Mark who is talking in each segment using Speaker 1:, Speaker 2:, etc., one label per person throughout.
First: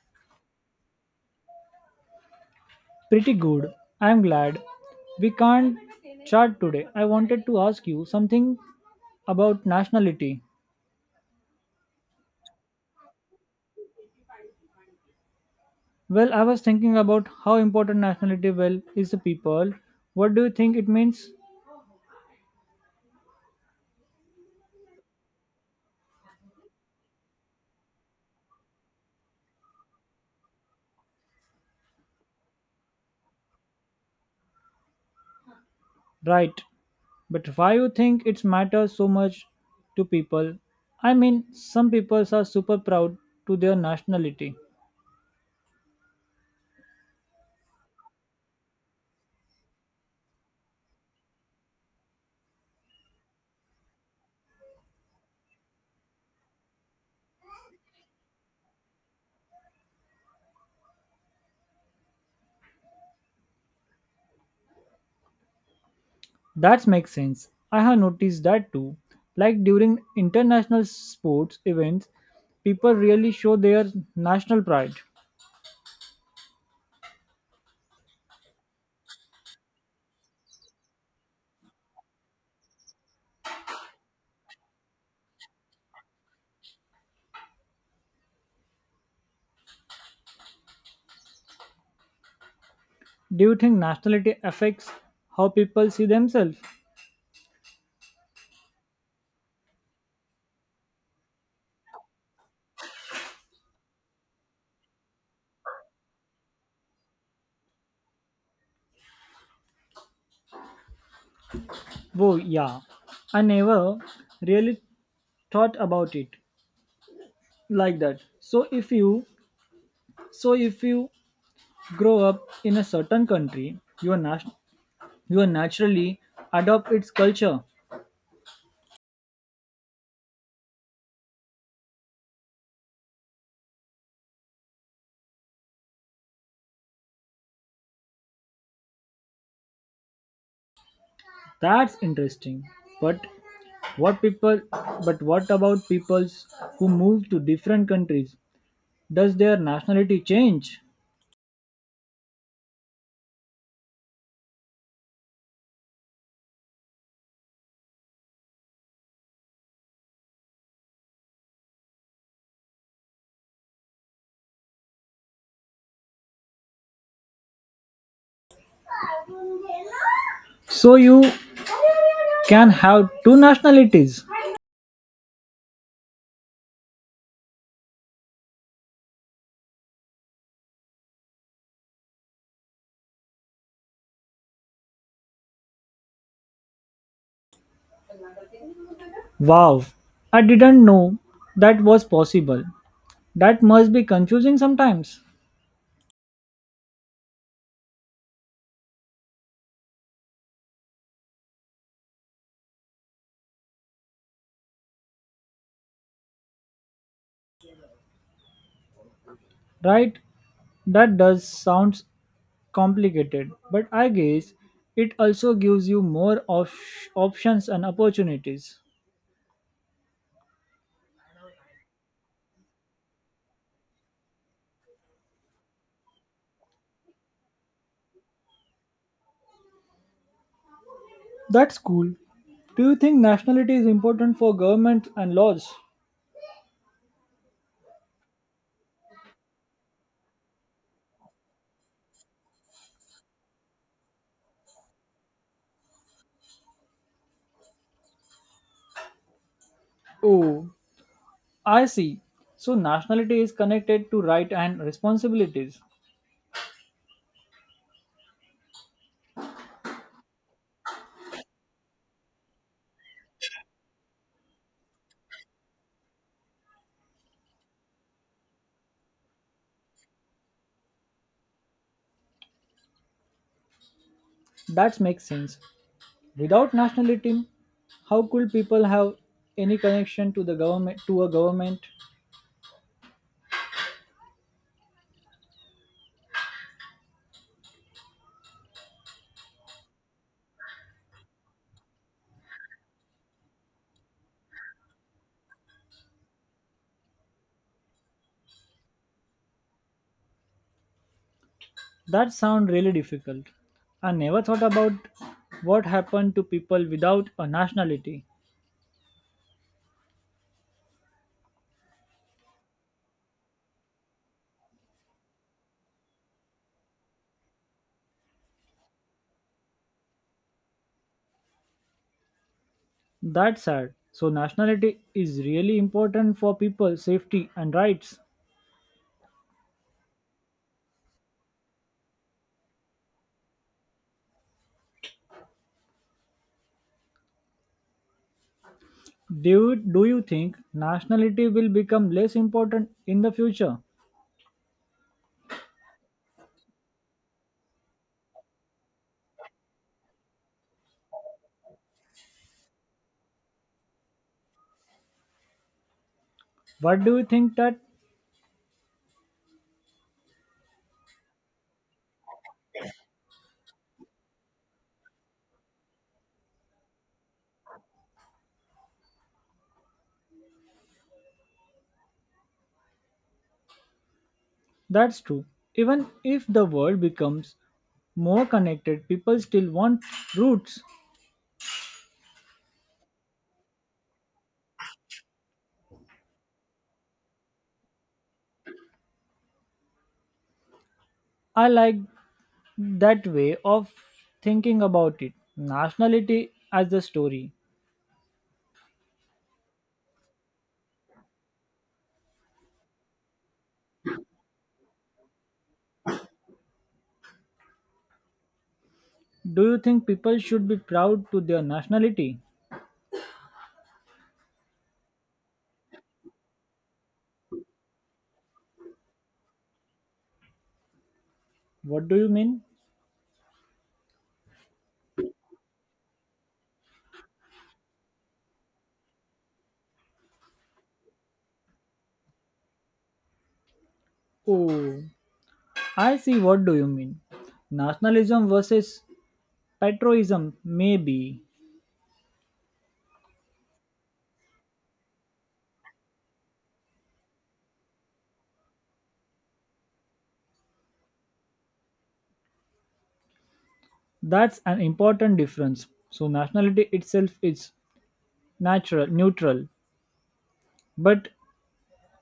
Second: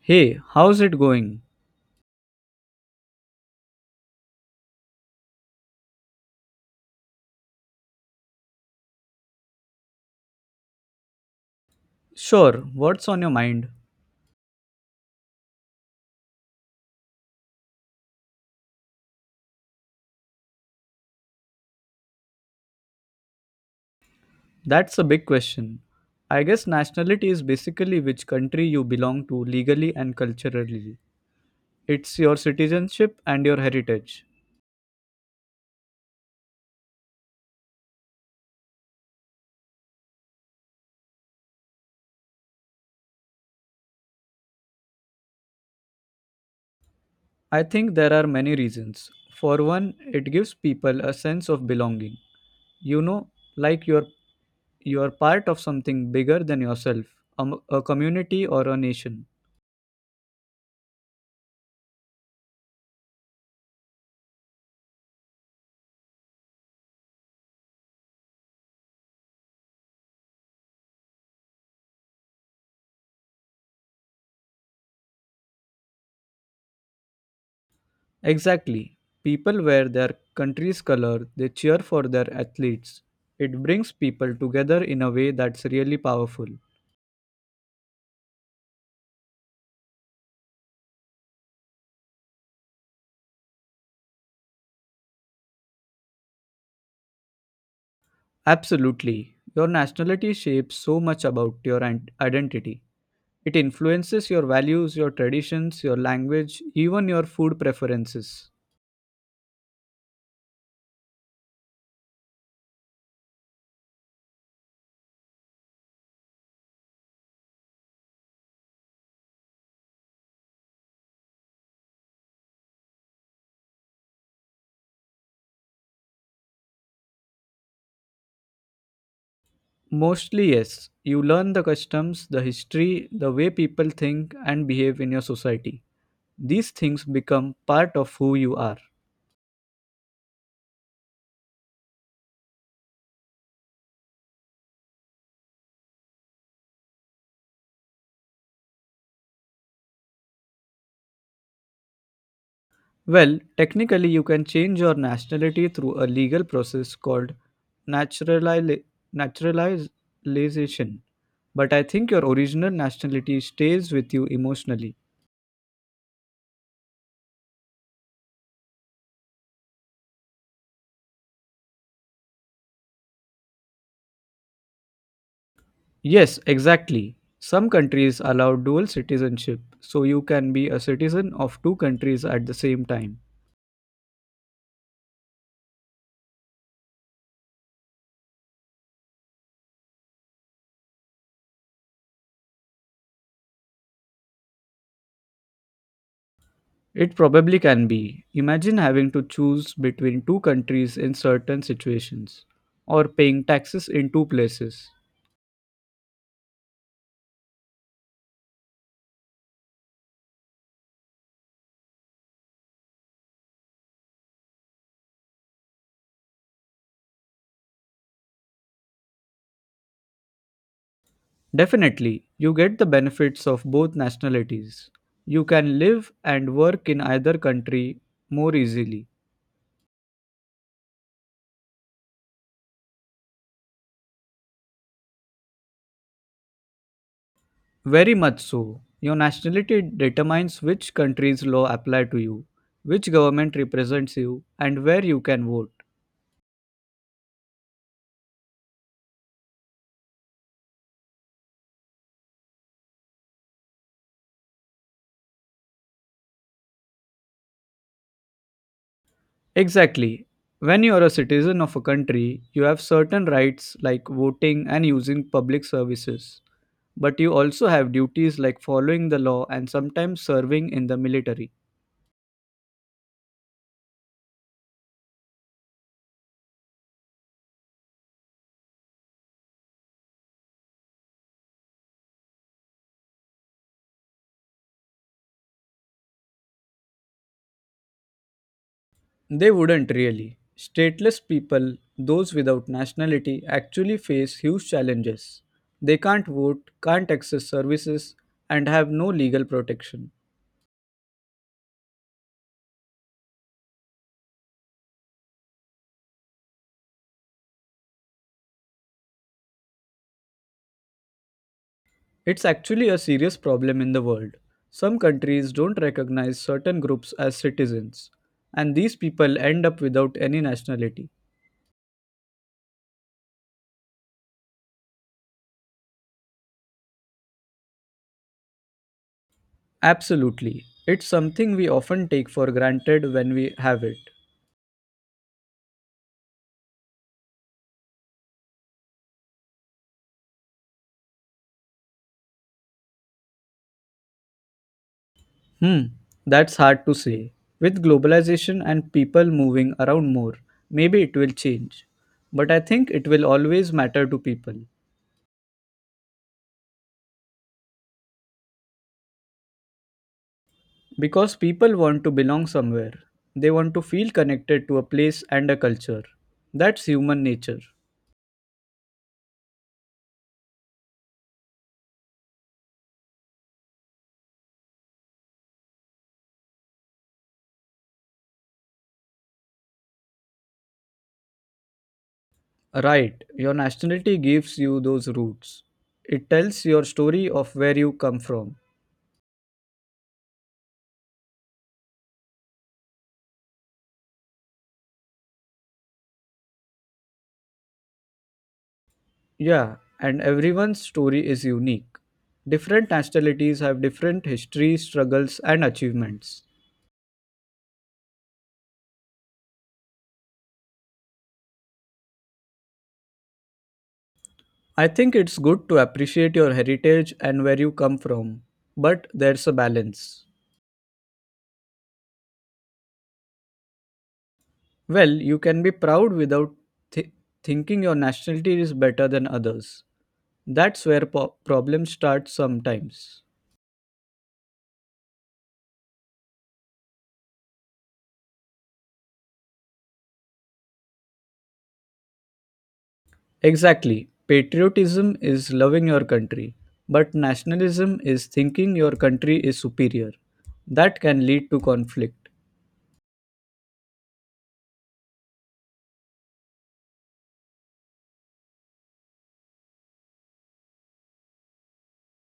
Speaker 1: Hey, how's it going?
Speaker 2: Pretty good. I'm glad. We can't chat today. I wanted to ask you something about nationality.
Speaker 1: Sure, what's on your mind?
Speaker 2: Well, I was thinking about how important nationality well is to people. What do you think it means?
Speaker 1: That's a big question. I guess nationality is basically which country you belong to legally and culturally. It's your citizenship and your heritage.
Speaker 2: Right. But why you think it matters so much to people? I mean, some people are super proud to their nationality.
Speaker 1: I think there are many reasons. For one, it gives people a sense of belonging. You know, like you are part of something bigger than yourself, a a community or a nation.
Speaker 2: That makes sense. I have noticed that too. Like during international sports events, people really show their national pride.
Speaker 1: Exactly. People wear their country's color, they cheer for their athletes. It brings people together in a way that's really powerful.
Speaker 2: Do you think nationality affects how people see themselves?
Speaker 1: Absolutely. Your nationality shapes so much about your identity. It influences your values, your traditions, your language, even your food preferences.
Speaker 2: Oh, yeah. I never really thought about it like that. So if you grow up in a certain country, you are you are naturally adopt its culture.
Speaker 1: Mostly, yes. You learn the customs, the history, the way people think and behave in your society. These things become part of who you are.
Speaker 2: That's interesting. But what people but what about peoples who move to different countries? Does their nationality change?
Speaker 1: Well, technically, you can change your nationality through a legal process called naturali- naturalization. But I think your original nationality stays with you emotionally.
Speaker 2: So you can have two nationalities.
Speaker 1: Yes, exactly. Some countries allow dual citizenship, so you can be a citizen of two countries at the same time.
Speaker 2: Wow. I didn't know that was possible. That must be confusing sometimes.
Speaker 1: It probably can be. Imagine having to choose between two countries in certain situations, or paying taxes in two places.
Speaker 2: Right? That does sounds complicated, but I guess it also gives you more of options and opportunities.
Speaker 1: Definitely, you get the benefits of both nationalities. You can live and work in either country more easily.
Speaker 2: That's cool. Do you think nationality is important for governments and laws?
Speaker 1: Very much so. Your nationality determines which country's law apply to you, which government represents you, and where you can vote.
Speaker 2: Oh, I see. So nationality is connected to right and responsibilities.
Speaker 1: Exactly. When you are a citizen of a country, you have certain rights like voting and using public services. But you also have duties like following the law and sometimes serving in the military.
Speaker 2: That makes sense. Without nationality, how could people have any connection to the government to a government?
Speaker 1: They wouldn't really. Stateless people, those without nationality, actually face huge challenges. They can't vote, can't access services, and have no legal protection.
Speaker 2: That sounds really difficult. I never thought about what happened to people without a nationality.
Speaker 1: It's actually a serious problem in the world. Some countries don't recognize certain groups as citizens, and these people end up without any nationality.
Speaker 2: That's sad. So nationality is really important for people safety and rights.
Speaker 1: Absolutely. It's something we often take for granted when we have it.
Speaker 2: Do you think nationality will become less important in the future?
Speaker 1: Hmm, that's hard to say. With globalization and people moving around more, maybe it will change. But I think it will always matter to people.
Speaker 2: What do you think that
Speaker 1: Because people want to belong somewhere, they want to feel connected to a place and a culture. That's human nature.
Speaker 2: that's true? Even if the world becomes more connected, people still want roots.
Speaker 1: Right, your nationality gives you those roots. It tells your story of where you come from.
Speaker 2: I like that way of thinking about it. Nationality as the story.
Speaker 1: Yeah, and everyone's story is unique. Different nationalities have different histories, struggles, and achievements.
Speaker 2: Do you think people should be proud to their nationality?
Speaker 1: I think it's good to appreciate your heritage and where you come from, but there's a balance.
Speaker 2: What do you mean?
Speaker 1: Well, you can be proud without th- thinking your nationality is better than others. That's where problems start sometimes.
Speaker 2: Oh, I see what do you mean. Nationalism versus patriotism, maybe.
Speaker 1: Exactly. Patriotism is loving your country, but nationalism is thinking your country is superior. That can lead to conflict.
Speaker 2: That's an important difference. So nationality itself is natural, neutral, but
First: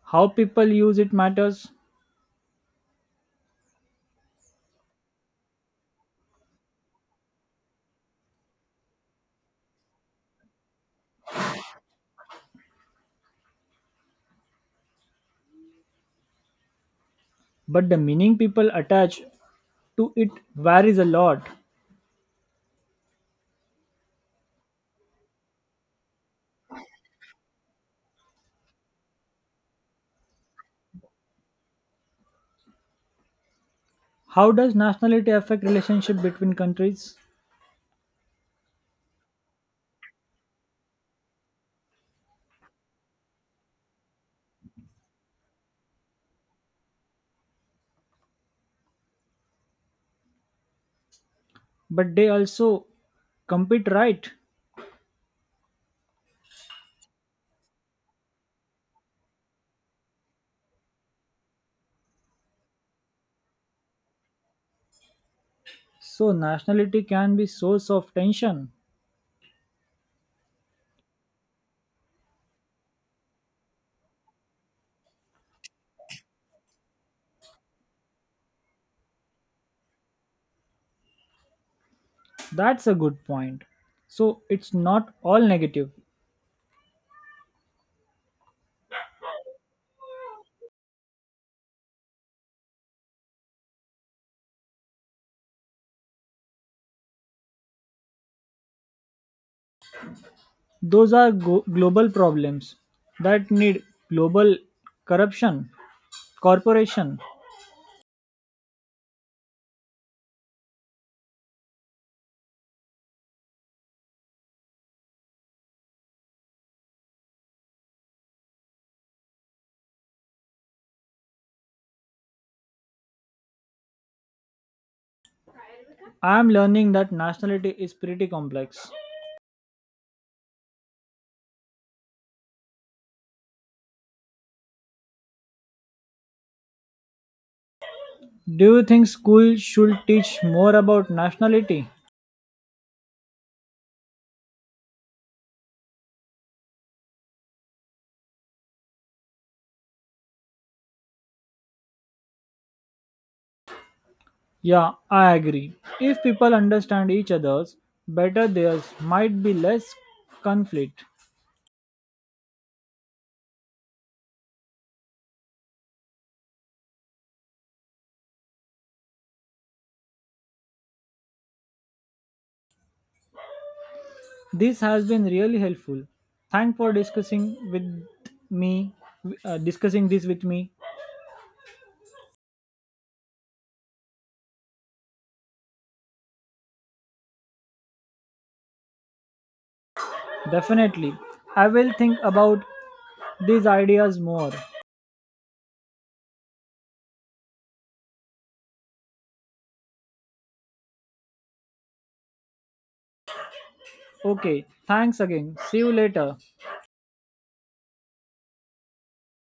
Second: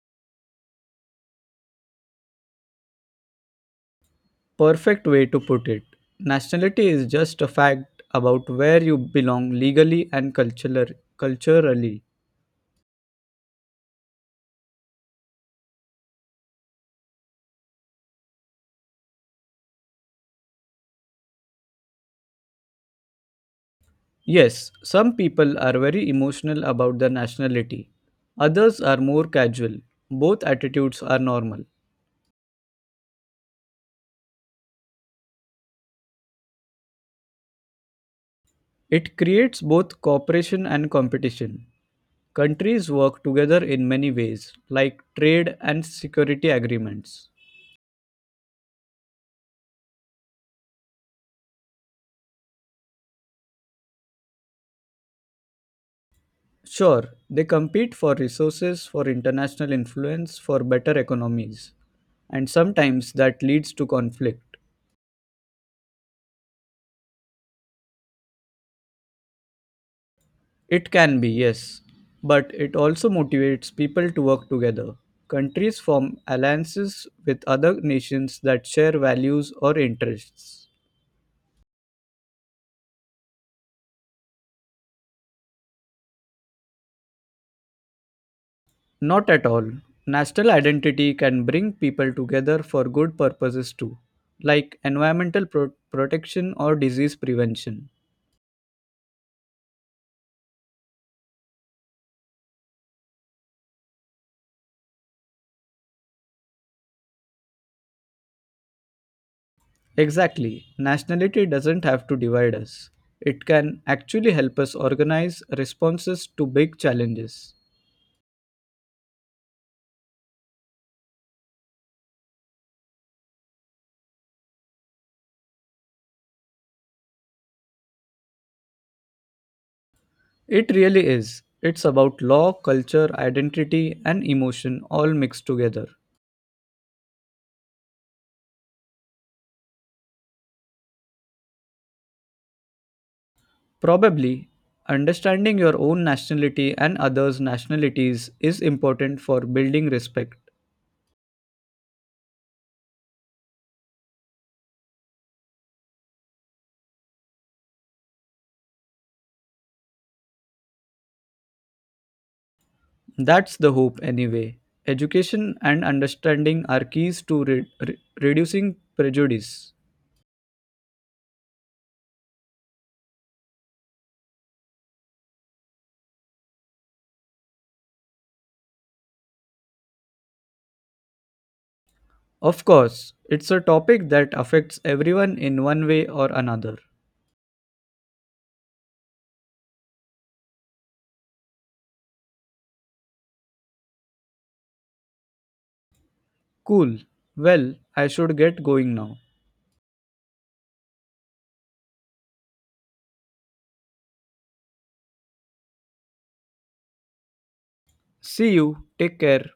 Speaker 2: how people use it matters.
Speaker 1: Perfect way to put it. Nationality is just a fact about where you belong legally and culturally.
Speaker 2: But the meaning people attach to it varies a lot.
Speaker 1: Yes, some people are very emotional about their nationality. Others are more casual. Both attitudes are normal.
Speaker 2: How does nationality affect relationship between countries?
Speaker 1: It creates both cooperation and competition. Countries work together in many ways, like trade and security agreements.
Speaker 2: But they also compete, right?
Speaker 1: Sure, they compete for resources, for international influence, for better economies. And sometimes that leads to conflict.
Speaker 2: So nationality can be source of tension.
Speaker 1: It can be, yes, but it also motivates people to work together. Countries form alliances with other nations that share values or interests.
Speaker 2: That's a good point. So it's not all negative.
Speaker 1: Not at all. National identity can bring people together for good purposes too, like environmental protection or disease prevention.
Speaker 2: Those are global problems that need global corruption. corporation.
Speaker 1: Exactly. Nationality doesn't have to divide us. It can actually help us organize responses to big challenges.
Speaker 2: I am learning that nationality is pretty complex.
Speaker 1: It really is. It's about law, culture, identity, and emotion all mixed together.
Speaker 2: Do you think school should teach more about nationality?
Speaker 1: Probably, understanding your own nationality and others' nationalities is important for building respect.
Speaker 2: Yeah, I agree. If people understand each other's better, theirs might be less conflict.
Speaker 1: That's the hope, anyway. Education and understanding are keys to reducing prejudice.
Speaker 2: This has been really helpful. Thank for discussing with me discussing this with me.
Speaker 1: Of course, it's a topic that affects everyone in one way or another.
Speaker 2: Definitely. I will think about these ideas more.
Speaker 1: Cool. Well, I should get going now.
Speaker 2: Okay, thanks again, see you later.
Speaker 1: See you. Take care.